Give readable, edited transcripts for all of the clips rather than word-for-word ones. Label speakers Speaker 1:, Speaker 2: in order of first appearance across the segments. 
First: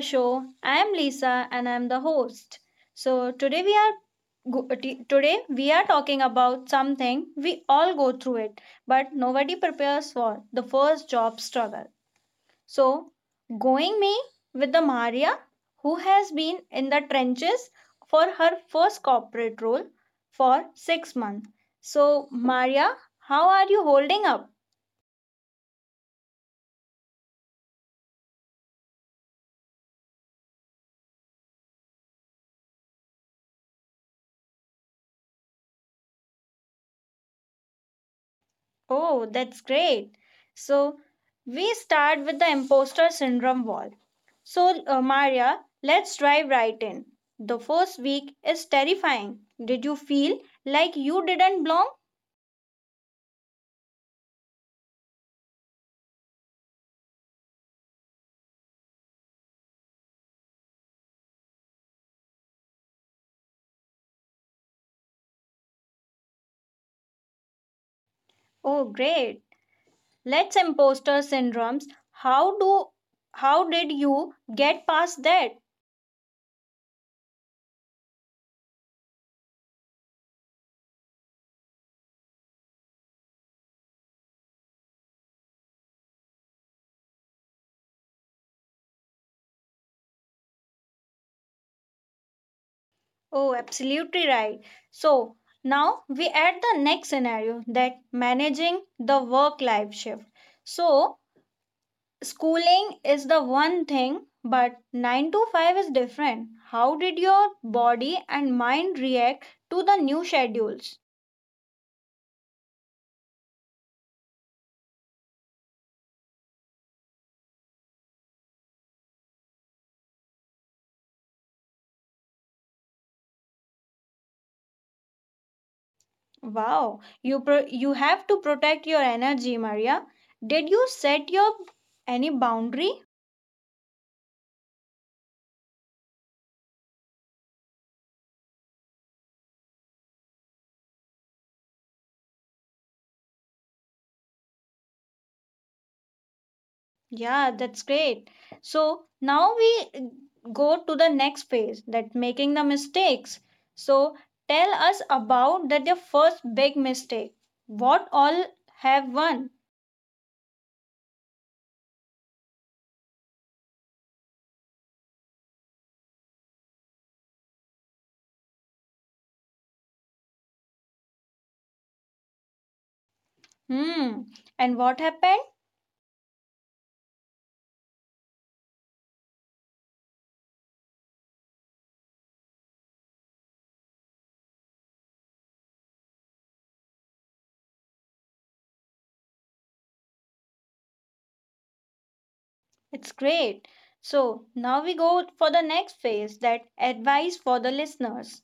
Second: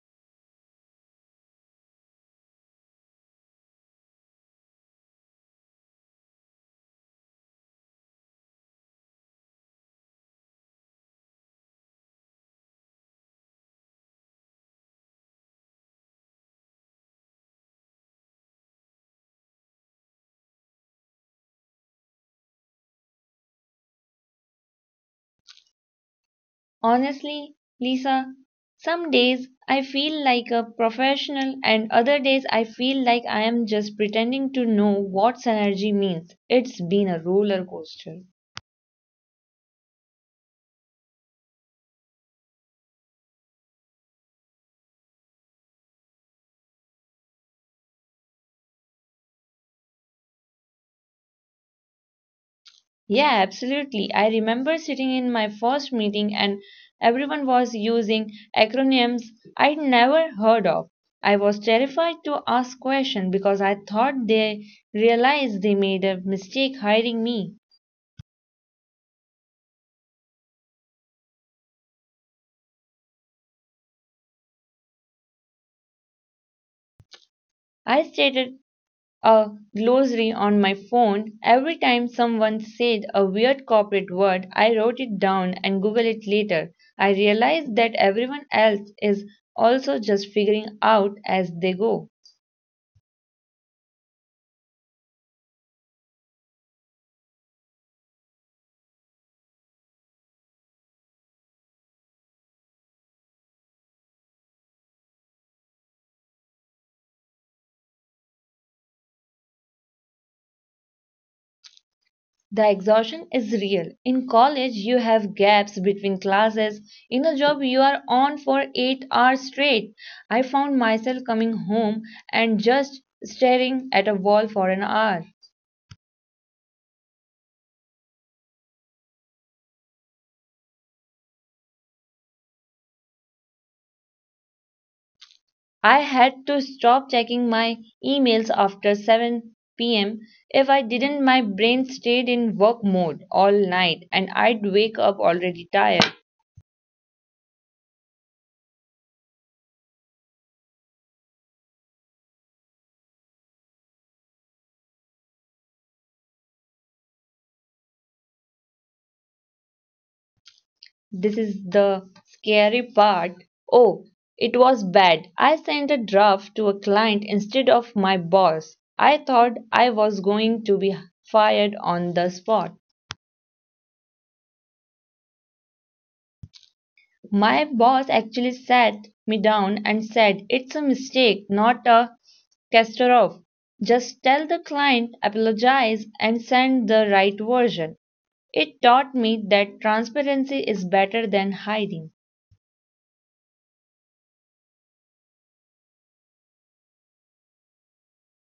Speaker 1: show. I am Lisa and I am the host. So today we are today we are talking about something we all go through it, but nobody prepares for the first job struggle. So going me with the Maria, who has been in the trenches for her first corporate role for 6 months. So Maria, how are you holding up?
Speaker 2: Honestly, Lisa, some days I feel like a professional and other days I feel like I am just pretending to know what synergy means. It's been a roller coaster.
Speaker 1: Oh, that's great. So we start with the imposter syndrome wall. So, Maria, let's dive right in. The first week is terrifying. Did you feel like you didn't belong?
Speaker 2: Yeah, absolutely. I remember sitting in my first meeting and everyone was using acronyms I'd never heard of. I was terrified to ask questions because I thought they realized they made a mistake hiring me.
Speaker 1: Oh, great. Let's imposter syndromes. How do how did you get past that?
Speaker 2: I stated a glossary on my phone. Every time someone said a weird corporate word, I wrote it down and Google it later. I realized that everyone else is also just figuring out as they go.
Speaker 1: Oh, absolutely right. So, now we add the next scenario, that managing the work life shift. So, schooling is the one thing, but 9 to 5 is different. How did your body and mind react to the new schedules?
Speaker 2: The exhaustion is real. In college, you have gaps between classes. In a job, you are on for 8 hours straight. I found myself coming home and just staring at a wall for an hour.
Speaker 1: Wow, you have to protect your energy, Maria. Did you set your any boundary?
Speaker 2: I had to stop checking my emails after 7 pm. If I didn't, my brain stayed in work mode all night and I'd wake up already tired.
Speaker 1: Yeah, that's great. So now we go to the next phase, that making the mistakes. So tell us about that your first big mistake. What all have won?
Speaker 2: This is the scary part. Oh, it was bad. I sent a draft to a client instead of my boss. I thought I was going to be fired on the spot.
Speaker 1: Hmm. And what happened?
Speaker 2: My boss actually sat me down and said, "It's a mistake, not a catastrophe. Just tell the client, apologize, and send the right version." It taught me that transparency is better than hiding.
Speaker 1: It's great. So now we go for the next phase, that advice for the listeners.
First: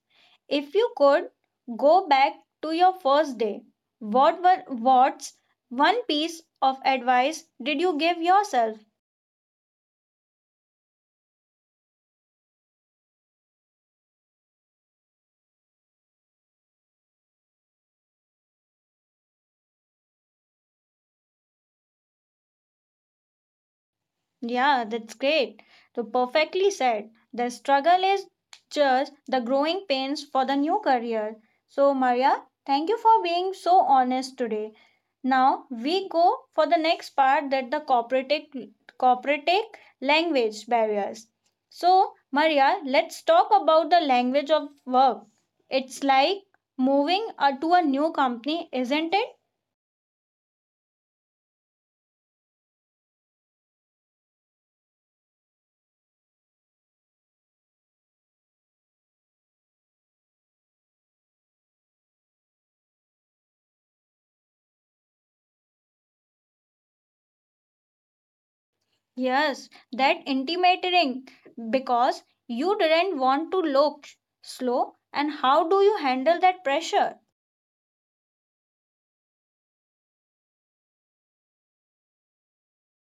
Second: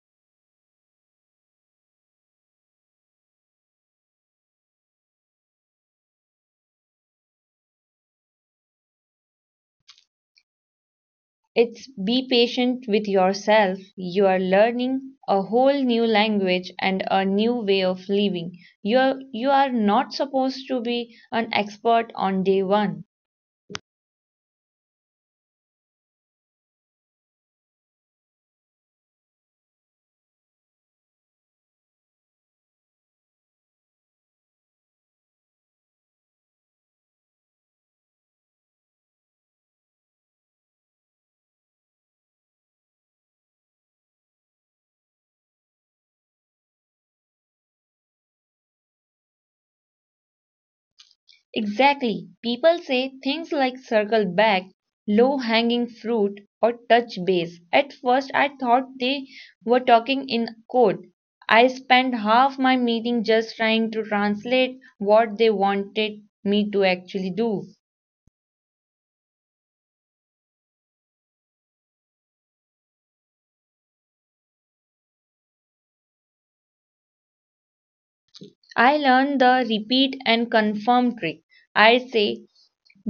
Speaker 1: If you could go back to your first day, what's one piece of advice did you give yourself?
Speaker 2: It's be patient with yourself. You are learning a whole new language and a new way of living. You are not supposed to be an expert on day one.
Speaker 1: Yeah, that's great. So perfectly said. The struggle is just the growing pains for the new career. So Maria, thank you for being so honest today. Now we go for the next part, that the corporate language barriers. So Maria, let's talk about the language of work. It's like moving to a new company, isn't it?
Speaker 2: Exactly. People say things like circle back, low hanging fruit, or touch base. At first, I thought they were talking in code. I spent half my meeting just trying to translate what they wanted me to actually do.
Speaker 1: Yes, that intimidating because you didn't want to look slow, and how do you handle that pressure?
Speaker 2: I learned the repeat and confirm trick. I say,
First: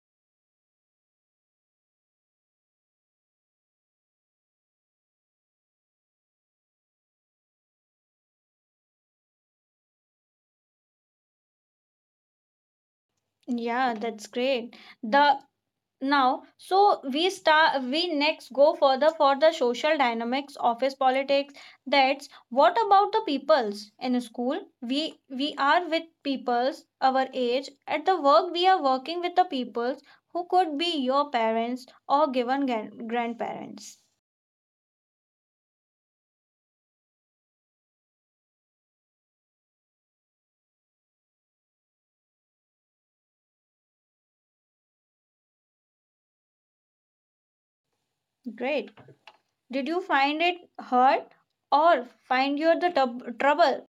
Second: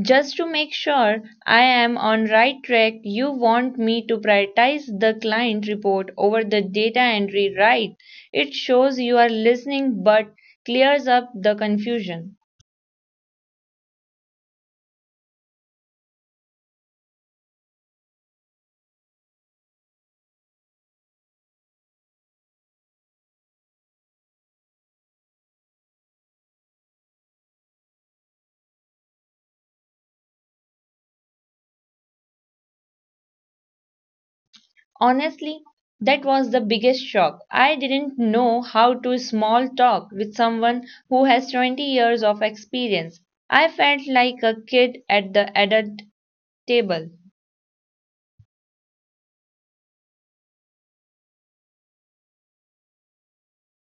Speaker 2: just to make sure I am on right track, you want me to prioritize the client report over the data entry, right? It shows you are listening but clears up the confusion.
Speaker 1: Yeah, that's great. The now so we start we next go further for the social dynamics office politics, that's what about the peoples in school, we are with peoples our age, at the work we are working with the peoples who could be your parents or given gran- grandparents.
Speaker 2: Honestly, that was the biggest shock. I didn't know how to small talk with someone who has 20 years of experience. I felt like a kid at the adult table.
Speaker 1: Great. Did you find it hard or find you the tub- trouble?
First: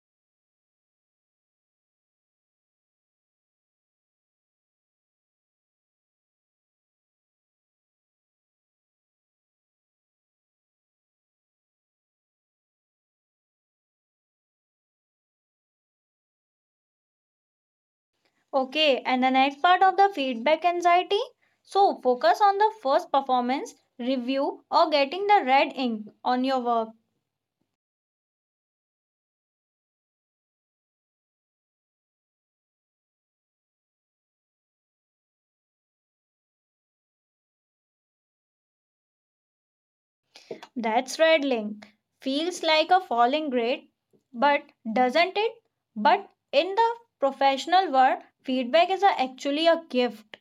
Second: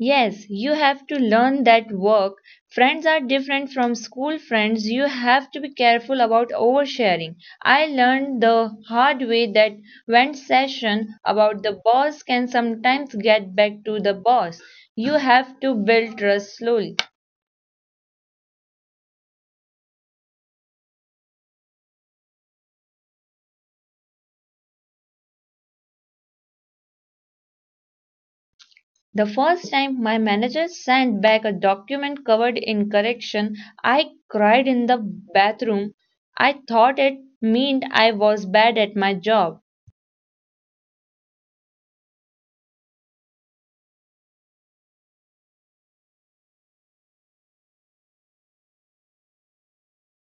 Speaker 2: Yes, you have to learn that work friends are different from school friends. You have to be careful about oversharing. I learned the hard way that when session about the boss can sometimes get back to the boss. You have to build trust slowly.
Speaker 1: Okay, and the next part of the feedback anxiety. So, focus on the first performance, review, or getting the red ink on your work.
Speaker 2: The first time my manager sent back a document covered in correction, I cried in the bathroom. I thought it meant I was bad at my job.
Speaker 1: That's rattling. Feels like a falling grade, but doesn't it? But in the professional world, feedback is actually a gift.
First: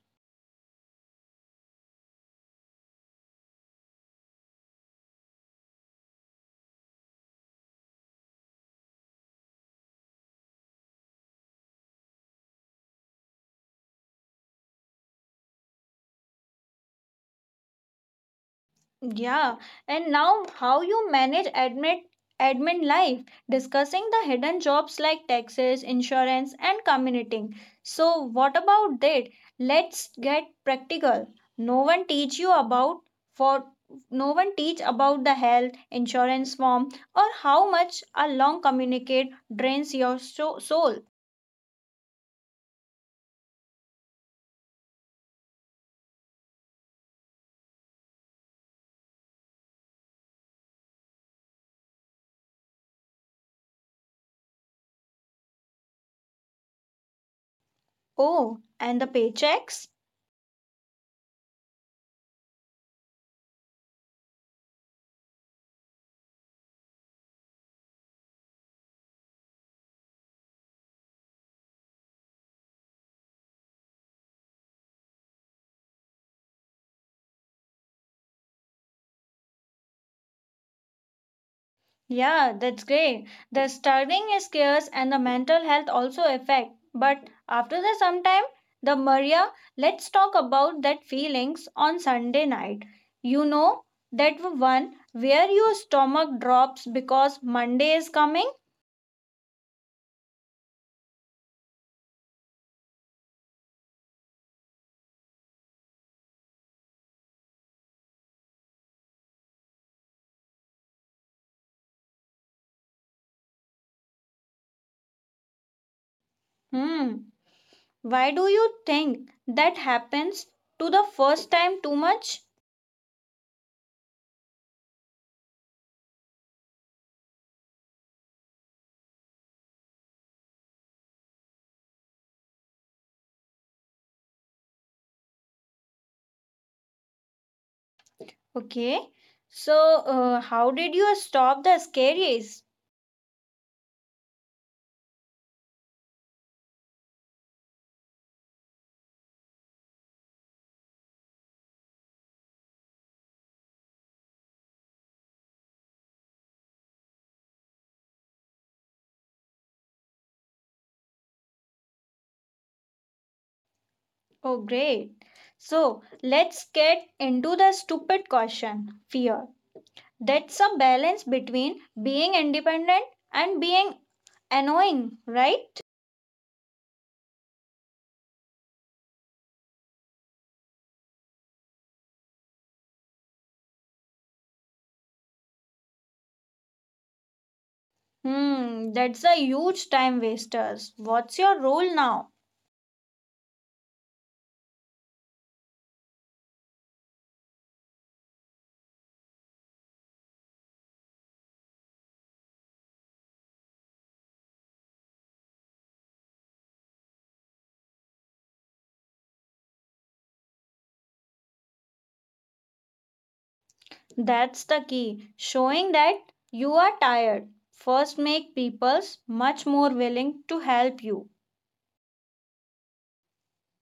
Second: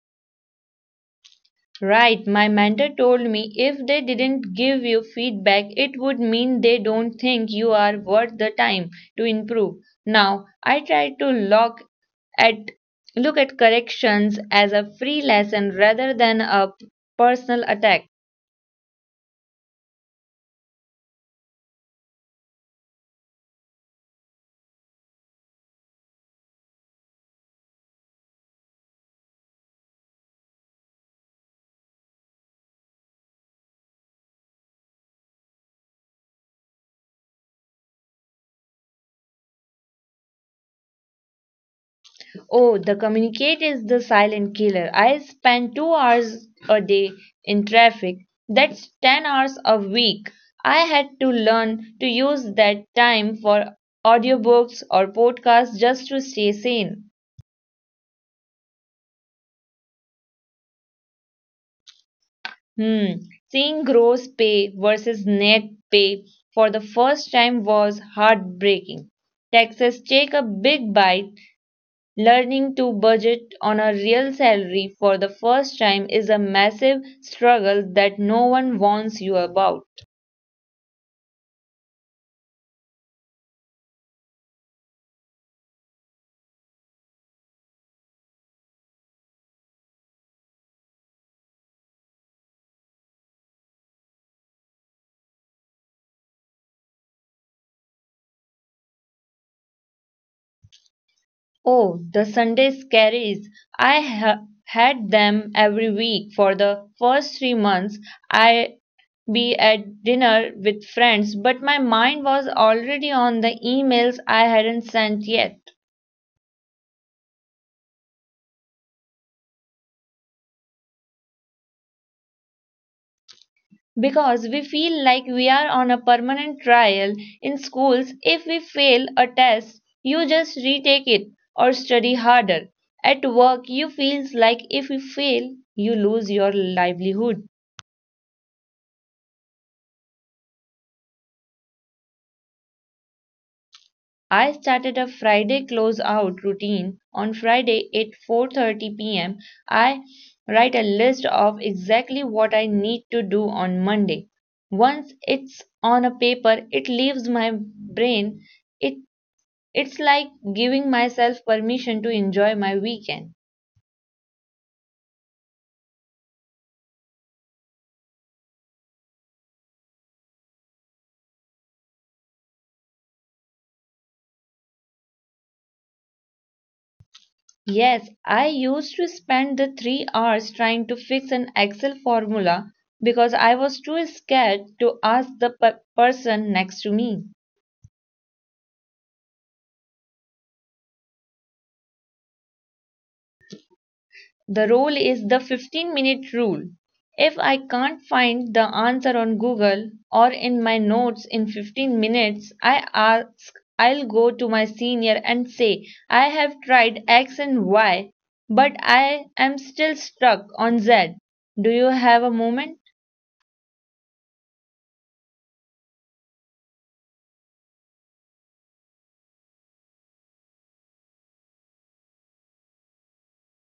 Speaker 2: Right, my mentor told me if they didn't give you feedback, it would mean they don't think you are worth the time to improve. Now, I try to at look at corrections as a free lesson rather than a personal attack.
Speaker 1: Yeah, and now how you manage admin life, discussing the hidden jobs like taxes, insurance, and commuting. So what about that? Let's get practical. No one teach you about for No one teach about the health insurance form, or how much a long communicate drains your so- soul.
Speaker 2: Oh, the communicate is the silent killer. I spend 2 hours a day in traffic. That's 10 hours a week. I had to learn to use that time for audiobooks or podcasts just to stay sane.
Speaker 1: Oh, and the paychecks?
Speaker 2: Hmm. Seeing gross pay versus net pay for the first time was heartbreaking. Taxes take a big bite. Learning to budget on a real salary for the first time is a massive struggle that no one warns you about.
Speaker 1: Yeah, that's great. The studying is scarce and the mental health also affect. But after the sometime, the Maria, let's talk about that feelings on Sunday night. You know that one where your stomach drops because Monday is coming?
Speaker 2: Oh, the Sunday scaries. I ha- had them every week for the first 3 months. I'd be at dinner with friends, but my mind was already on the emails I hadn't sent yet.
Speaker 1: Hmm. Why do you think that happens to the first time too much?
Speaker 2: Because we feel like we are on a permanent trial. In schools, if we fail a test, you just retake it or study harder. At work, you feels like if you fail, you lose your livelihood.
Speaker 1: Okay. So, how did you stop the scaries?
Speaker 2: I started a Friday closeout routine. On Friday at 4:30 p.m., I write a list of exactly what I need to do on Monday. Once it's on a paper, it leaves my brain. It It's like giving myself permission to enjoy my weekend.
Speaker 1: Oh, great. So let's get into the stupid question fear. That's a balance between being independent and being annoying, right?
Speaker 2: Yes, I used to spend the 3 hours trying to fix an Excel formula because I was too scared to ask the person next to me.
Speaker 1: Hmm, that's a huge time wasters. What's your role now?
Speaker 2: The rule is the 15-minute rule. If I can't find the answer on Google or in my notes in 15 minutes, I ask, I'll go to my senior and say, I have tried X and Y, but I am still stuck on Z. Do you have a moment?
Speaker 1: That's the key. Showing that you are tired. First, make people's much more willing to help you.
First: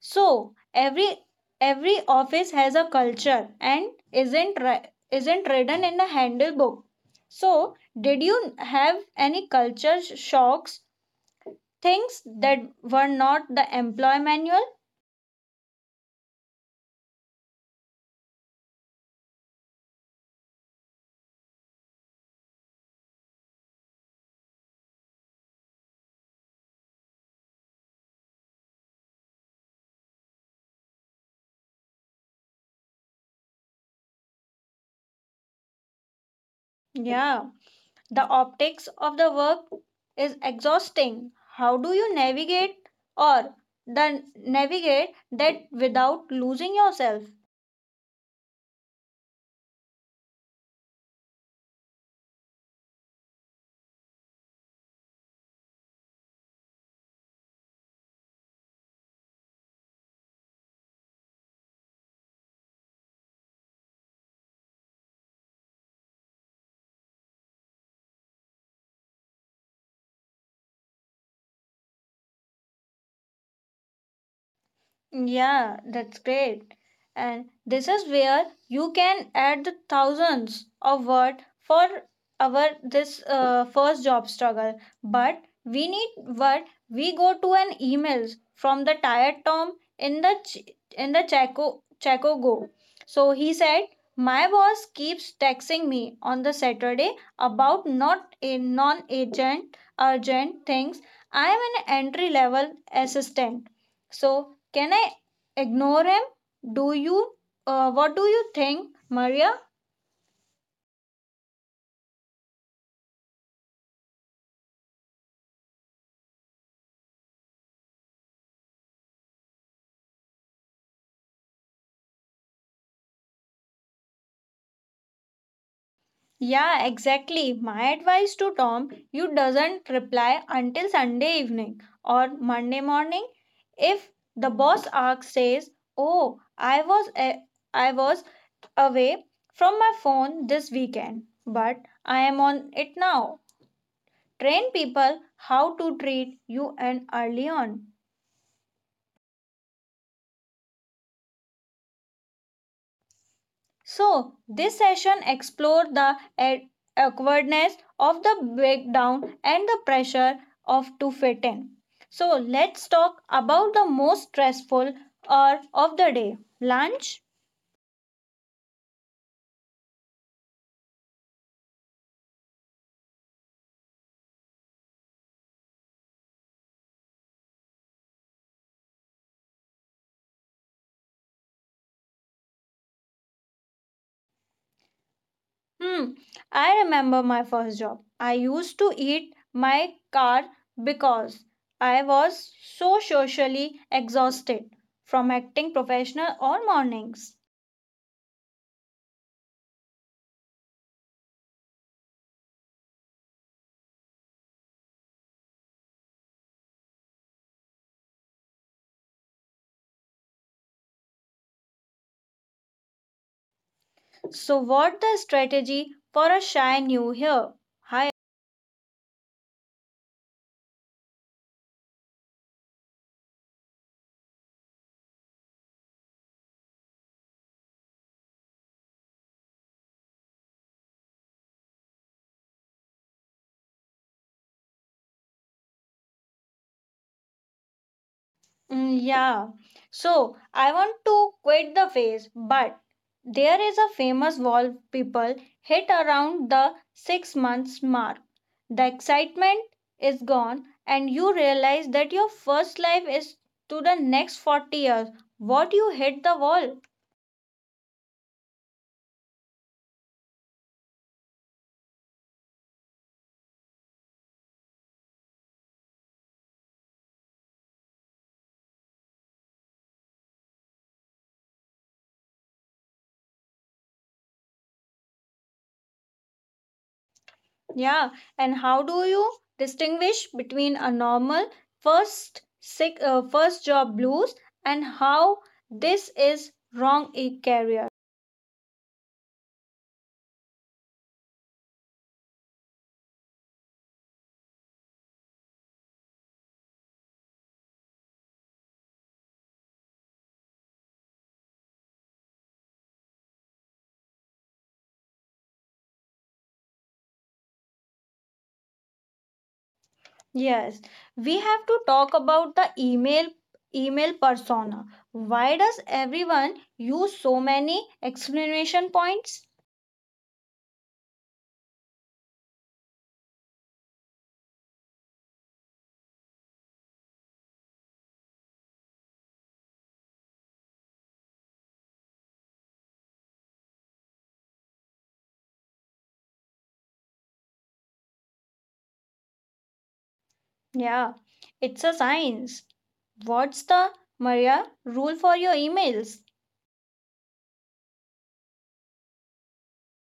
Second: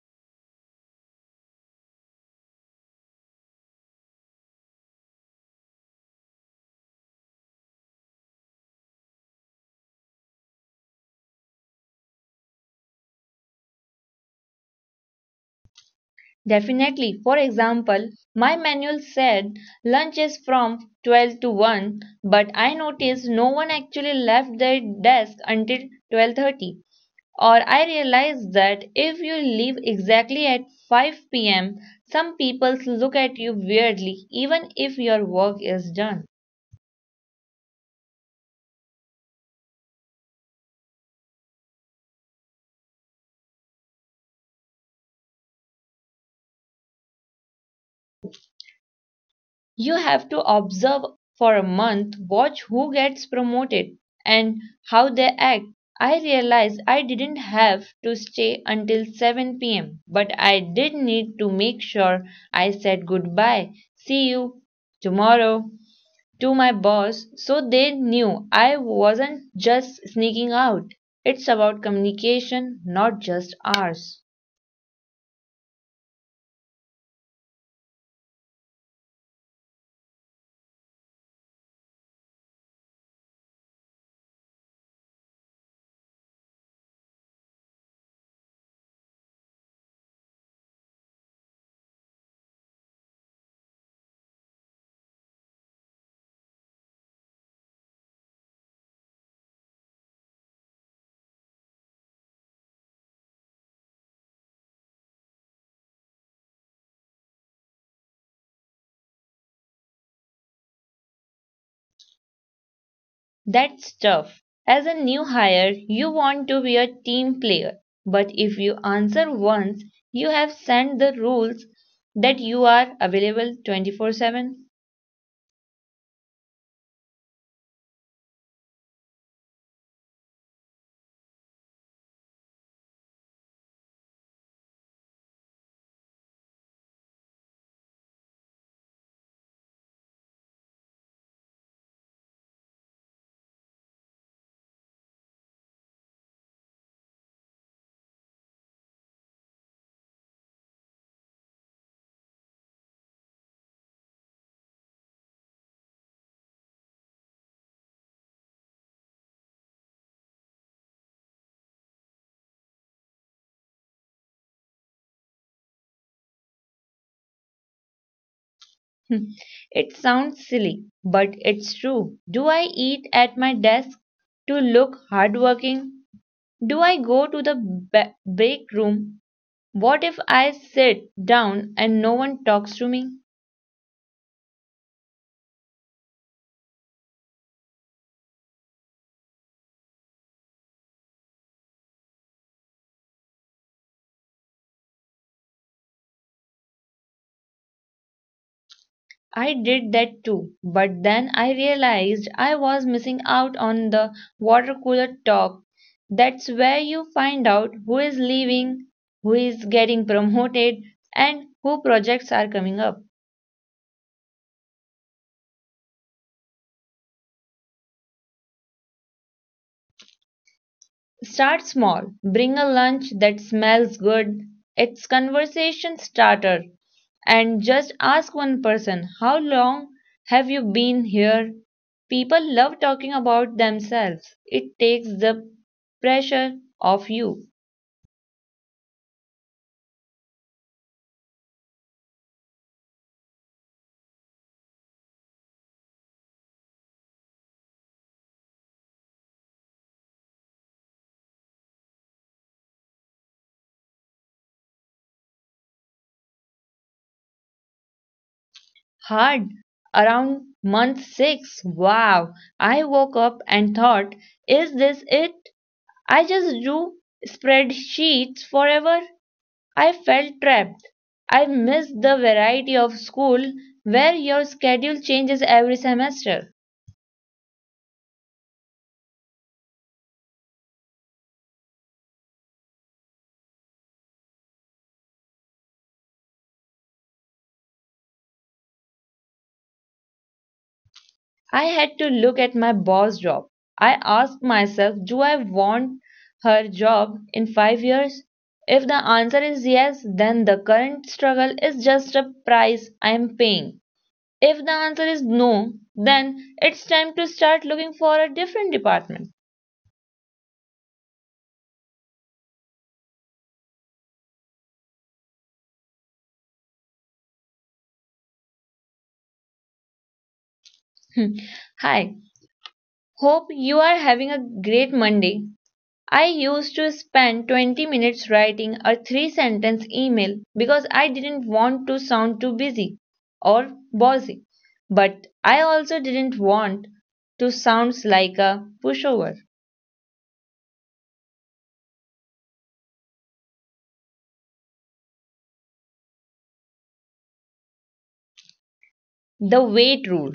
Speaker 1: So every office has a culture and isn't written in the handbook. So did you have any culture sh- shocks, things that were not the employee manual?
Speaker 2: Definitely. For example, my manual said lunch is from 12 to 1, but I noticed no one actually left their desk until 12:30. Or I realized that if you leave exactly at 5 p.m., some people look at you weirdly even if your work is done.
Speaker 1: Yeah, the optics of the work is exhausting. How do you navigate or the navigate that without losing yourself?
Speaker 2: You have to observe for a month, watch who gets promoted and how they act. I realized I didn't have to stay until 7 p.m., but I did need to make sure I said goodbye. See you tomorrow. To my boss so they knew I wasn't just sneaking out. It's about communication, not just hours.
Speaker 1: Yeah, that's great. And this is where you can add the thousands of word for our this first job struggle. But we need what we go to an emails from the tired Tom in the Chaco Chaco Go. So he said, my boss keeps texting me on the Saturday about not a non-agent urgent things. I am an entry level assistant. So can I ignore him? Do you? What do you think, Maria?
Speaker 2: That's tough. As a new hire, you want to be a team player, but if you answer once, you have sent the rules that you are available 24/7.
Speaker 1: Yeah, exactly. My advice to Tom, you doesn't reply until Sunday evening or Monday morning. If the boss asks says, "Oh, I was a- I was away from my phone this weekend, but I am on it now." Train people how to treat you and early on. So, this session explored the a- awkwardness of the breakdown and the pressure of to fit in. So, let's talk about the most stressful hour of the day lunch.
Speaker 2: It sounds silly, but it's true. Do I eat at my desk to look hardworking? Do I go to the break room? What if I sit down and no one talks to me?
Speaker 1: Hmm, I remember my first job. I used to eat my car because I was so socially exhausted from acting professional all mornings.
Speaker 2: I did that too, but then I realized I was missing out on the water cooler talk. That's where you find out who is leaving, who is getting promoted, and who projects are coming up.
Speaker 1: So, what the strategy for a shy new here? Hi.
Speaker 2: Start small. Bring a lunch that smells good. It's conversation starter. And just ask one person, how long have you been here? People love talking about themselves. It takes the pressure off you.
Speaker 1: Mm, yeah. So I want to quit the phase, but there is a famous wall people hit around the 6 months mark. The excitement is gone, and you realize that your first life is to the next 40 years. What you hit the wall.
Speaker 2: Hard. Around month 6. Wow. I woke up and thought, is this it? I just drew spreadsheets forever. I felt trapped. I missed the variety of school where your schedule changes every semester.
Speaker 1: Yeah. And how do you distinguish between a normal first sick, first job blues and how this is wrong a career?
Speaker 2: I had to look at my boss job. I asked myself, do I want her job in 5 years? If the answer is yes, then the current struggle is just a price I am paying. If the answer is no, then it's time to start looking for a different department.
Speaker 1: Yes, we have to talk about the email persona. Why does everyone use so many exclamation points?
Speaker 2: Hi, hope you are having a great Monday. I used to spend 20 minutes writing a three sentence email because I didn't want to sound too busy or bossy, but I also didn't want to sound like a pushover.
Speaker 1: Yeah, it's a science. What's the Maria rule for your emails?
Speaker 2: The wait rule.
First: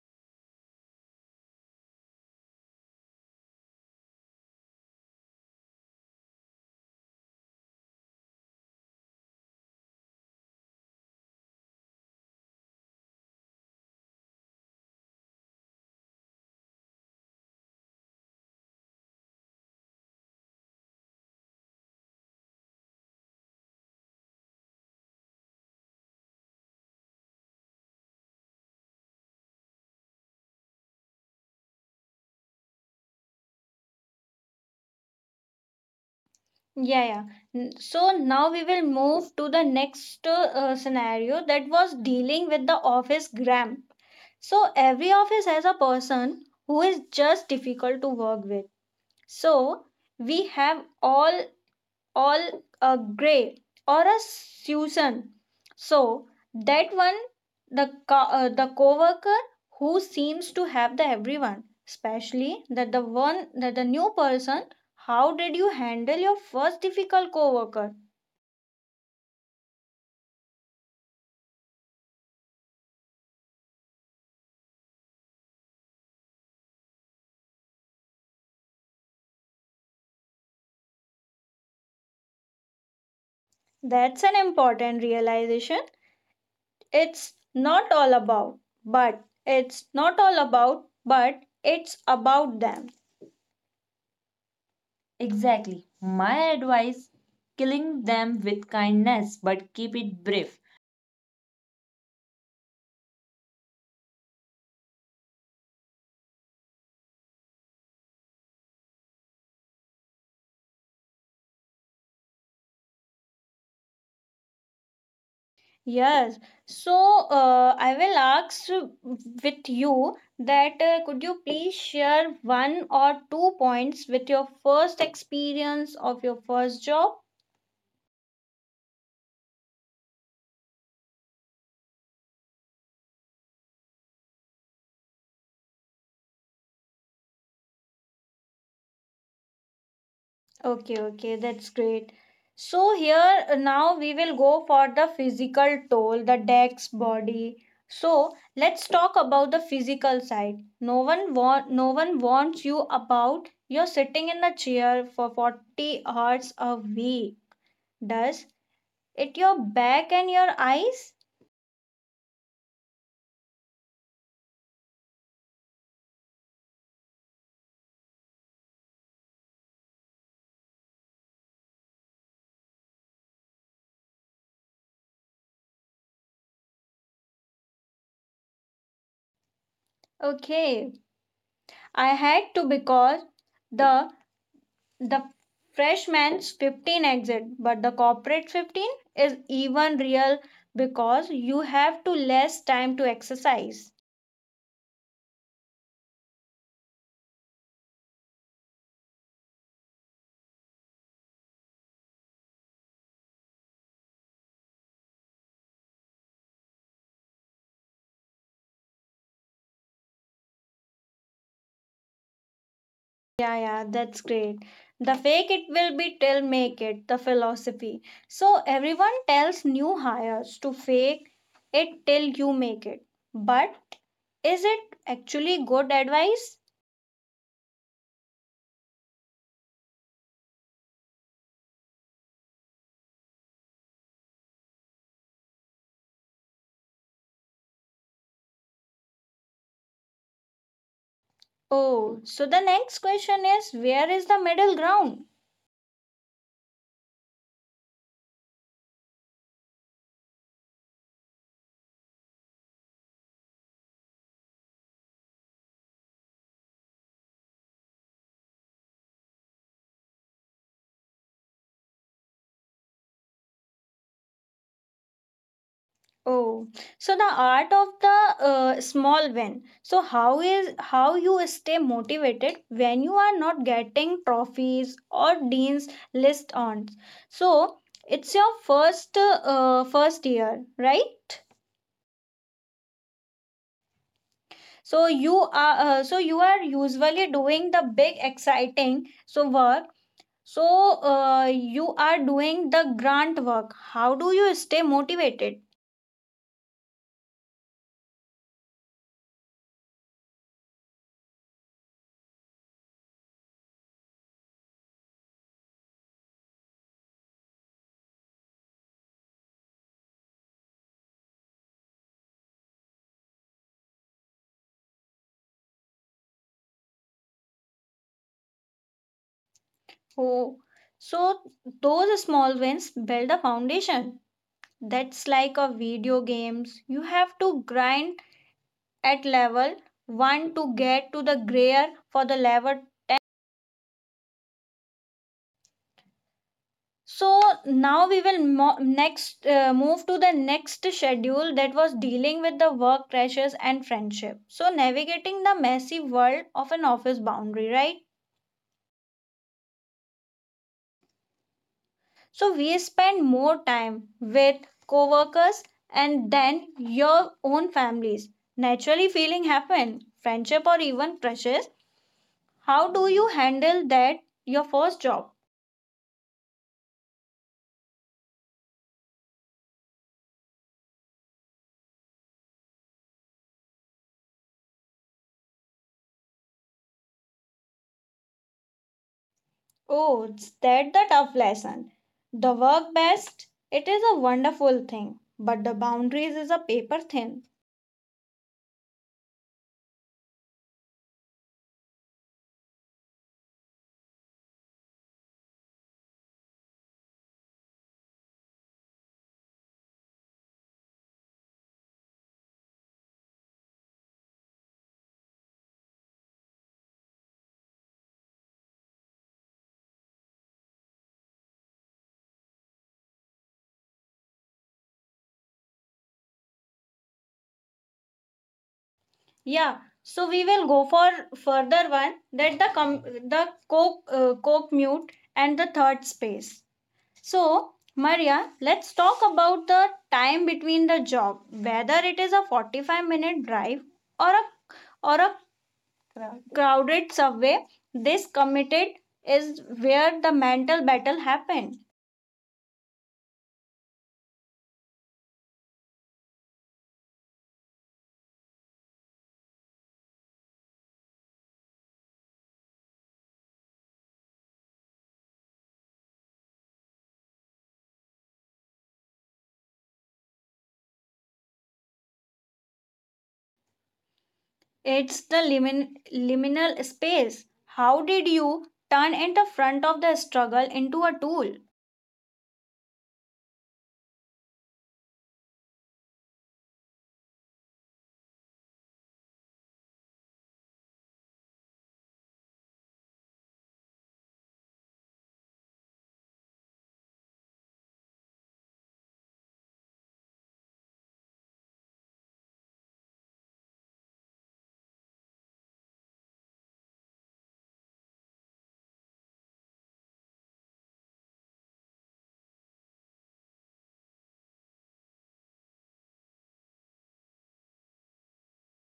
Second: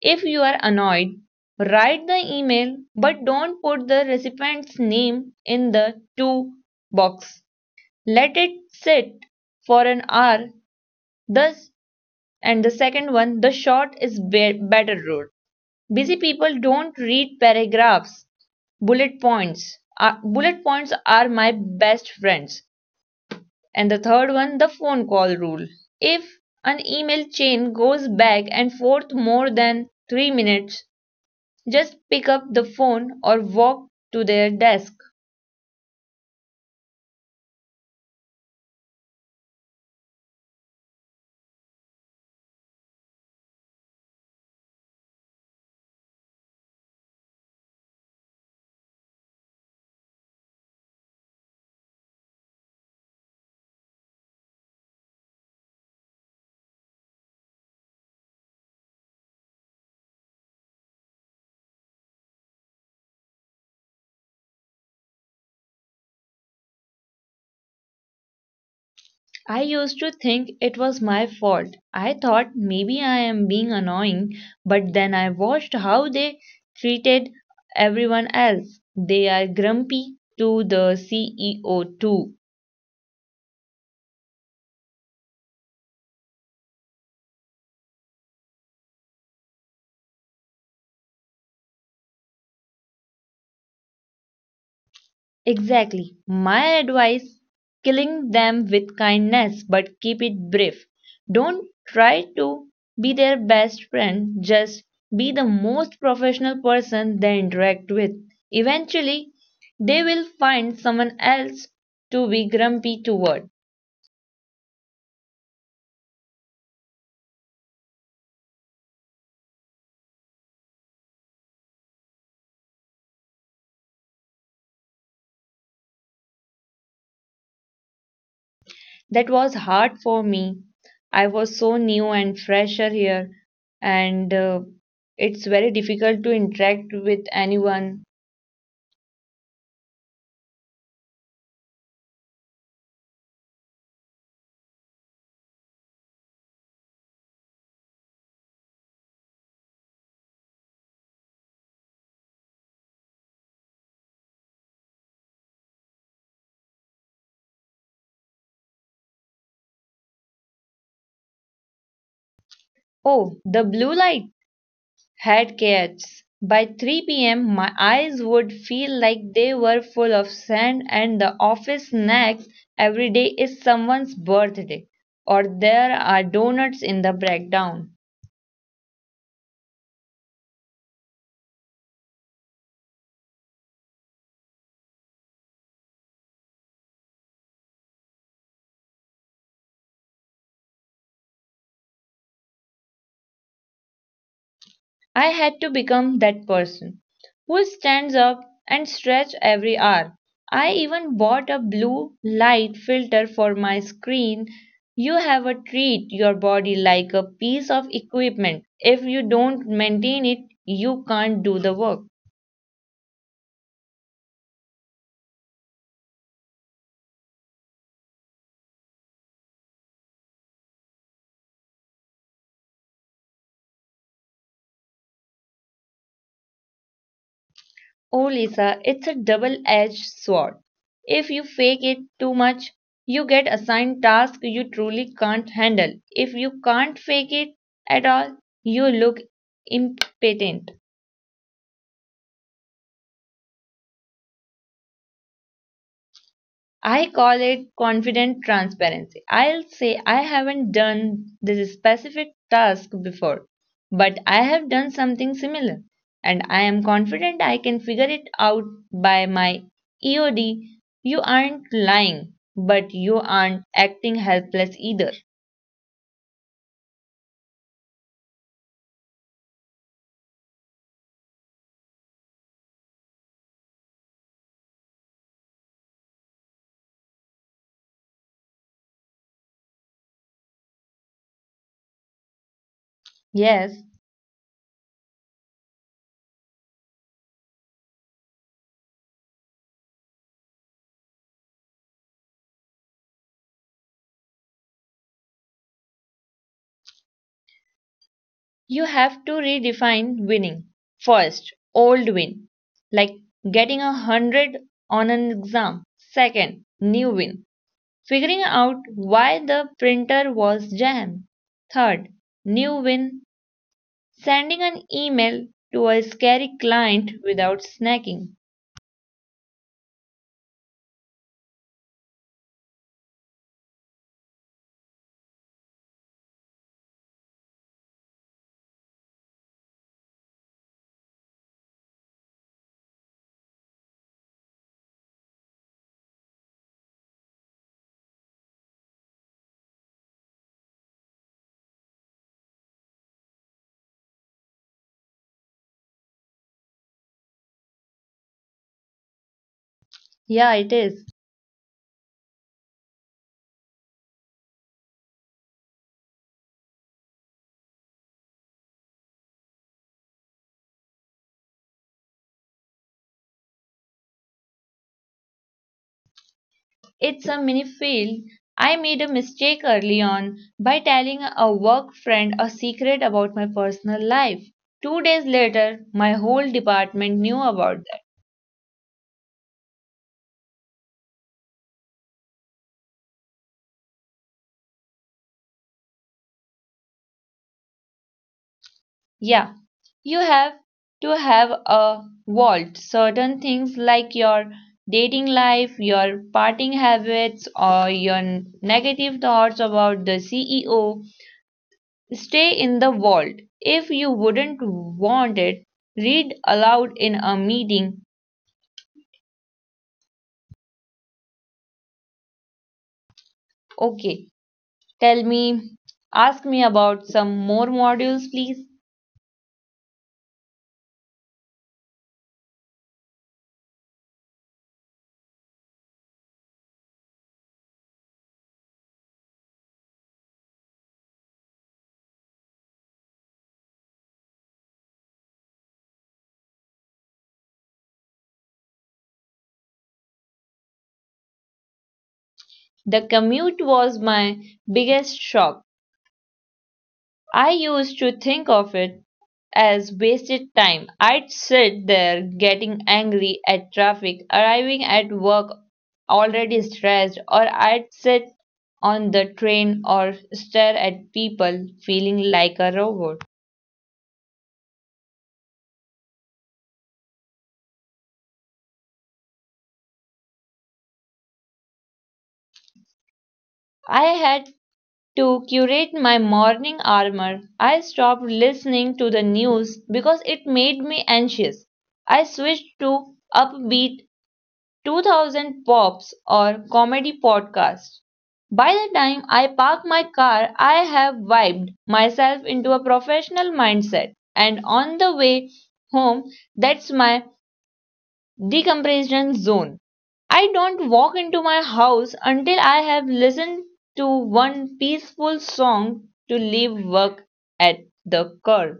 Speaker 2: If you are annoyed, write the email but don't put the recipient's name in the to box. Let it sit for an hour. Thus, and the second one, the short is better rule. Busy people don't read paragraphs, bullet points. Bullet points are my best friends. And the third one, the phone call rule. If an email chain goes back and forth more than 3 minutes, just pick up the phone or walk to their desk.
Speaker 1: Yeah, yeah. So now we will move to the next scenario that was dealing with the office gram. So every office has a person who is just difficult to work with. So we have all a gray or a Susan. So that one, the coworker who seems to have the everyone, especially that the one that the new person. How did you handle your first difficult coworker?
Speaker 2: I used to think it was my fault. I thought maybe I am being annoying, but then I watched how they treated everyone else. They are grumpy to the CEO too.
Speaker 1: That's an important realization. It's not all about, it's not all about, but it's about them. Exactly.
Speaker 2: Exactly.
Speaker 1: My
Speaker 2: My
Speaker 1: advice
Speaker 2: advice
Speaker 1: killing
Speaker 2: killing
Speaker 1: them
Speaker 2: them
Speaker 1: with
Speaker 2: with
Speaker 1: kindness,
Speaker 2: kindness,
Speaker 1: but keep
Speaker 2: but
Speaker 1: it
Speaker 2: keep it
Speaker 1: brief.
Speaker 2: brief. Don't try to be their best friend, just be the most professional person they interact with. Eventually, they will find someone else to be grumpy toward.
Speaker 1: Yes. So I will ask with you that could you please share one or two points with your first experience of your first job?
Speaker 2: That was hard for me. I was so new and fresher here, and it's very difficult to interact with anyone.
Speaker 1: Okay, okay, that's great. So here now we will go for the physical toll, the deck's body. So let's talk about the physical side. No one wants you about. You're sitting in a chair for 40 hours a week. Does it your back and your eyes?
Speaker 2: Oh, the blue light had cats. By 3 p.m., my eyes would feel like they were full of sand, and the office snacks every day is someone's birthday, or there are donuts in the breakdown.
Speaker 1: Okay, I had to because the The freshman's 15 exit, but the corporate 15 is even real because you have to less time to exercise.
Speaker 2: I had to become that person who stands up and stretches every hour. I even bought a blue light filter for my screen. You have a treat your body like a piece of equipment. If you don't maintain it, you can't do the work.
Speaker 1: Yeah, yeah, that's great. The fake it will be till make it, the philosophy. So everyone tells new hires to fake it till you make it. But is it actually good advice?
Speaker 2: Oh, Lisa, it's a double-edged sword. If you fake it too much, you get assigned tasks you truly can't handle. If you can't fake it at all, you look impotent.
Speaker 1: Oh, so the next question is where is the middle ground?
Speaker 2: I call it confident transparency. I'll say I haven't done this specific task before, but I have done something similar, and I am confident I can figure it out by my EOD. You aren't lying, but you aren't acting helpless either.
Speaker 1: Oh, so the art of the small win. So how is how you stay motivated when you are not getting trophies or dean's list on? So it's your first first year, right?
Speaker 2: Yes,
Speaker 1: So you are usually doing the big exciting so work. So you are doing the grant work. How do you stay motivated?
Speaker 2: you have to redefine winning. First, old win, like getting a 100 on an exam. Second, new win figuring out why the printer was jammed. Third, new win, sending an email to a scary client without snagging.
Speaker 1: Oh, so those small wins build a foundation. That's like a video games. You have to grind at level 1 to get to the grayer for the level. So now we will mo- next move to the next schedule that was dealing with the work pressures and friendship. So navigating the messy world of an office boundary, right?
Speaker 2: Yeah, it is.
Speaker 1: So we spend more time with coworkers and then your own families. Naturally feeling happen, friendship or even crushes. How do you handle that your first job?
Speaker 2: It's a mini fail. I made a mistake early on by telling a work friend a secret about my personal life. 2 days later, my whole department knew about.
Speaker 1: Oh, it's that the tough lesson. The work best, it is a wonderful thing, but the boundaries is a paper thin.
Speaker 2: Yeah, you have to have a vault. Certain things like your dating life, your partying habits, or your negative thoughts about the CEO stay in the vault. If you wouldn't want it, read aloud in a meeting. Okay, tell me, ask me about some more modules, please.
Speaker 1: Yeah, so we will go for further one that the co-mute and the third space. So, Maria, let's talk about the time between the job, whether it is a 45-minute drive or a or a crowded subway. This committed is where the mental battle happened.
Speaker 2: The commute was my biggest shock. I used to think of it as wasted time. I'd sit there getting angry at traffic, arriving at work already stressed, or I'd sit on the train or stare at people feeling like a robot.
Speaker 1: It's the liminal space. How did you turn in the front of the struggle into a tool?
Speaker 2: I had to curate my morning armor. I stopped listening to the news because it made me anxious. I switched to upbeat 2000 Pops or Comedy Podcast. By the time I park my car, I have vibed myself into a professional mindset, and on the way home, that's my decompression zone. I don't walk into my house until I have listened to one peaceful song to leave work at the curb.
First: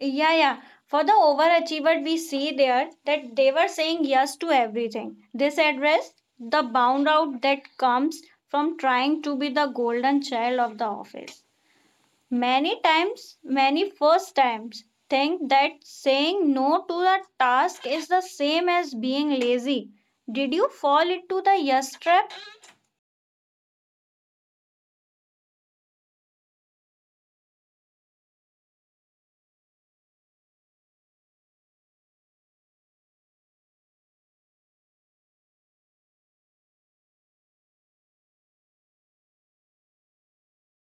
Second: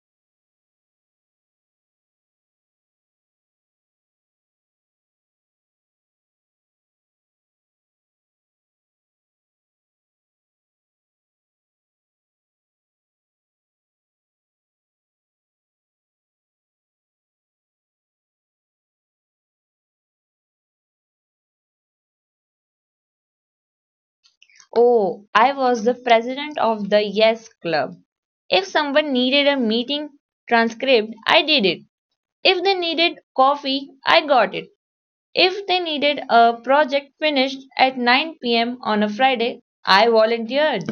Speaker 1: Yeah, yeah. For the overachiever, we see there that they were saying yes to everything. This address the bound out that comes from trying to be the golden child of the office. Many times, many first times, think that saying no to the task is the same as being lazy. Did you fall into the yes trap?
Speaker 2: Oh, I was the president of the Yes Club. If someone needed a meeting transcript, I did it. If they needed coffee, I got it. If they needed a project finished at 9 p.m. on a Friday, I volunteered.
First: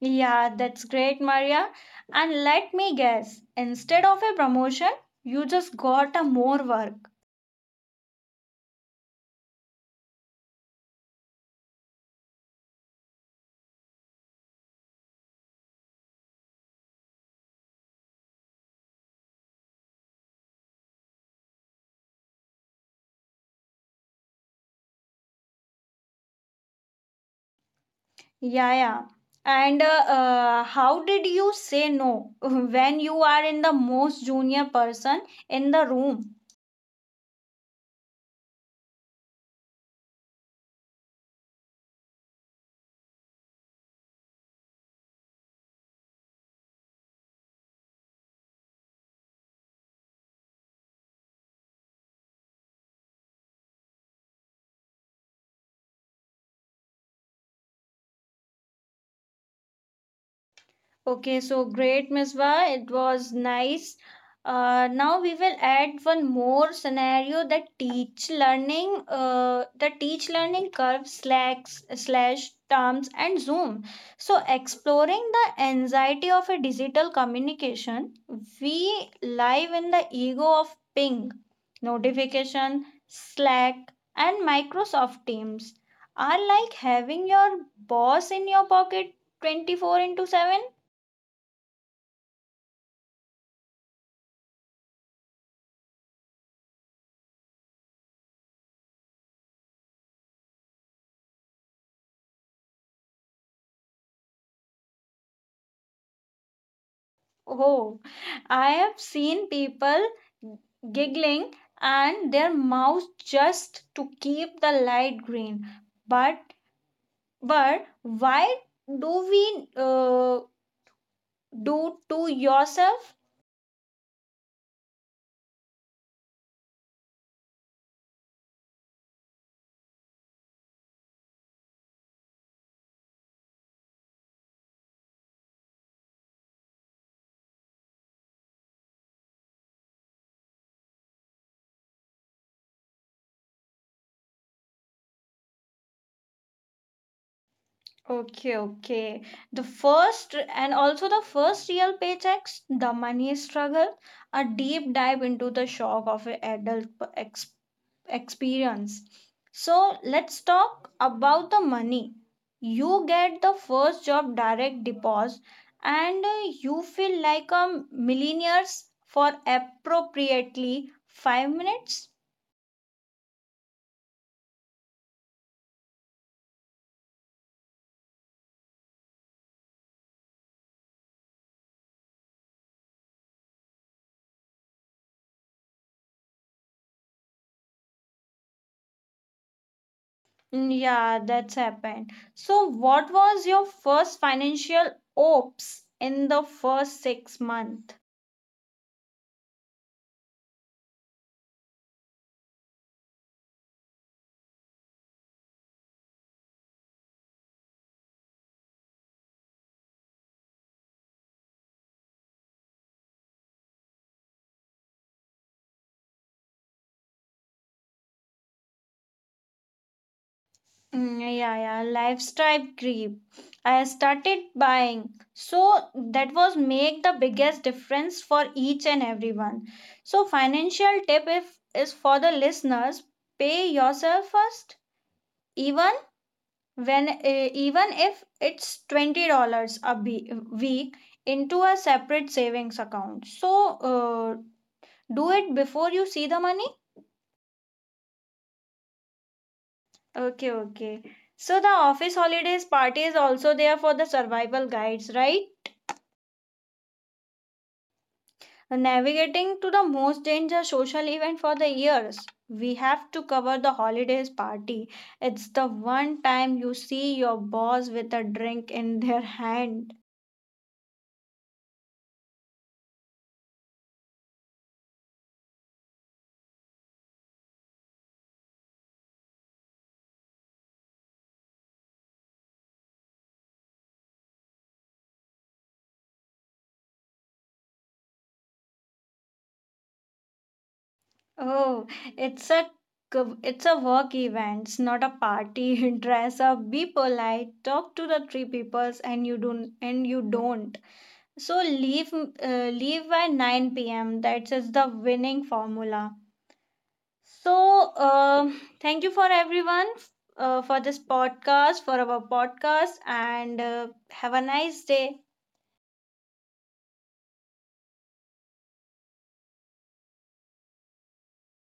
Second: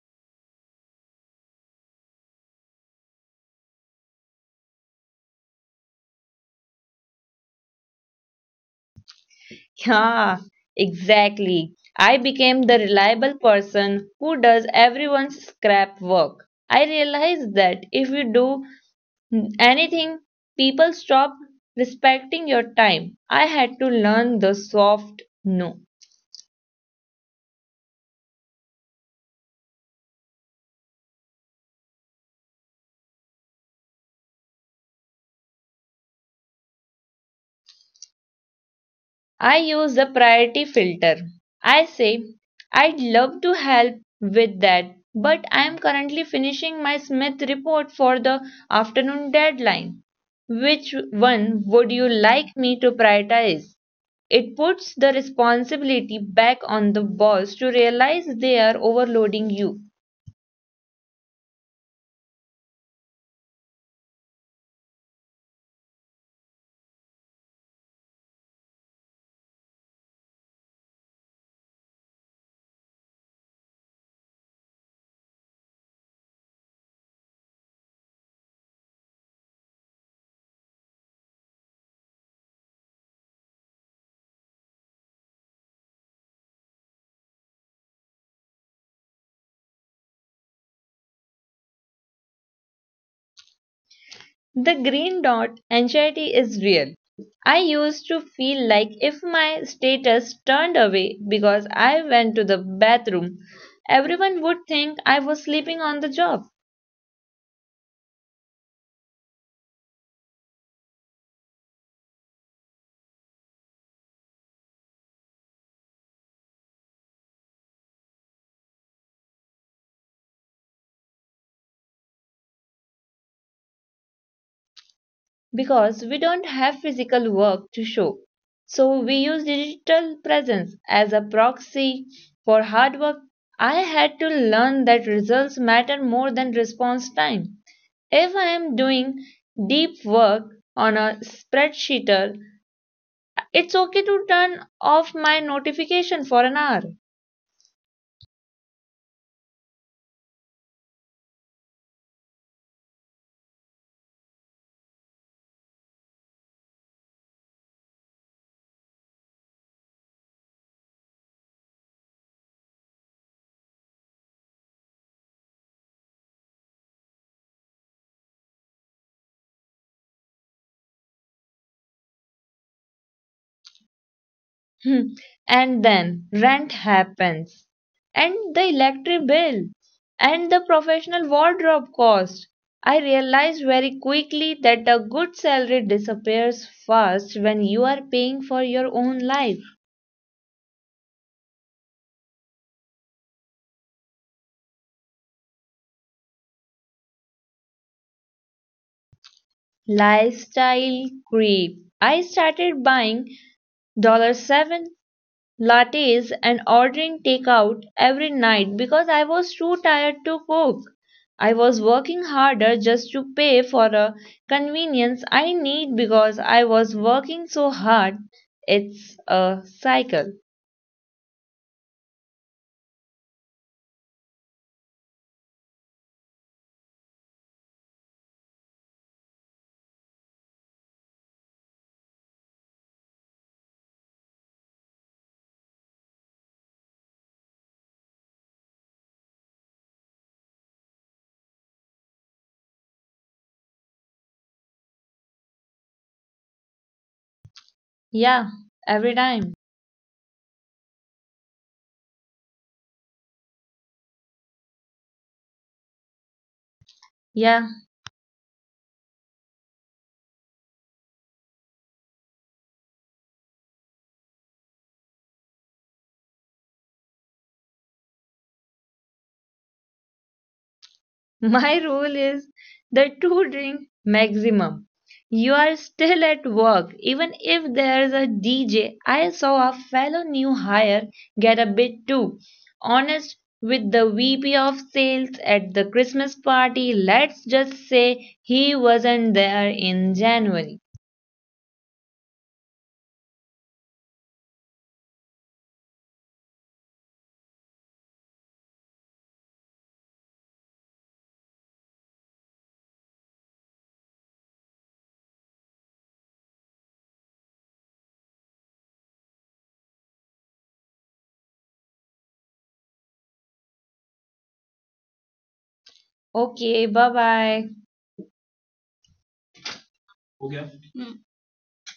Speaker 1: Yeah, that's great, Maria. And let me guess, instead of a promotion, you just got a more work.
Speaker 2: Yeah, exactly. I became the reliable person who does everyone's scrap work. I realized that if you do Hmm. anything, people stop respecting your time. I had to learn the soft no.
Speaker 1: Yeah, yeah. And how did you say no when you are in the most junior person in the room?
Speaker 2: I use the priority filter. I say, I'd love to help with that, but I'm currently finishing my Smith report for the afternoon deadline. Which one would you like me to prioritize? It puts the responsibility back on the boss to realize they are overloading you.
Speaker 1: Okay, so great, Misbah. It was nice. Now we will add one more scenario that teach learning, the teach learning curve slacks slash terms and Zoom. So exploring the anxiety of a digital communication, we live in the ego of ping, notification, Slack, and Microsoft Teams are like having your boss in your pocket 24 into 7.
Speaker 2: The green dot anxiety is real. I used to feel like if my status turned away because I went to the bathroom, everyone would think I was sleeping on the job.
Speaker 1: Oh, I have seen people giggling and their mouths just to keep the light green. But but why do we do to yourself?
Speaker 2: Because we don't have physical work to show. So we use digital presence as a proxy for hard work. I had to learn that results matter more than response time. If I am doing deep work on a spreadsheet, it's okay to turn off my notification for an hour.
Speaker 1: Okay, okay. The first and also the first real paychecks, the money struggle, a deep dive into the shock of an adult ex- experience. So let's talk about the money. You get the first job direct deposit and you feel like a millionaires for appropriately 5 minutes.
Speaker 2: Hmm. And then rent happens, and the electric bill, and the professional wardrobe cost. I realized very quickly that a good salary disappears fast when you are paying for your own life.
Speaker 1: Mm, yeah, that's happened. So what was your first financial ops in the first 6 months?
Speaker 2: Lifestyle creep. I started buying 7 lattes and ordering takeout every night because I was too tired to cook. I was working harder just to pay for a convenience I need because I was working so hard. It's a cycle.
Speaker 1: Mm, yeah, yeah, lifestyle creep. I started buying. So that was make the biggest difference for each and everyone. So financial tip if, is for the listeners, pay yourself first even when even if it's $20 a week into a separate savings account. So uh, do it before you see the money.
Speaker 2: Yeah, every time.
Speaker 1: Okay, okay. So the office holidays party is also there for the survival guides, right?
Speaker 2: Yeah.
Speaker 1: Navigating to the most dangerous social event for the years. We have to cover the holidays party. It's the one time you see your boss with a drink in their hand.
Speaker 2: My rule is the two drink maximum. You are still at work, even if there's a DJ. I saw a fellow new hire get a bit too honest with the VP of sales at the Christmas party. Let's just say he wasn't there in January.
Speaker 1: Oh, it's a it's a work event, it's not a party. Dress up, be polite, talk to the three peoples, and you don't. So leave leave by 9 p.m. That's is the winning formula. So, thank you for everyone for this podcast, for our podcast, and have a nice day.
Speaker 2: Okay, bye bye.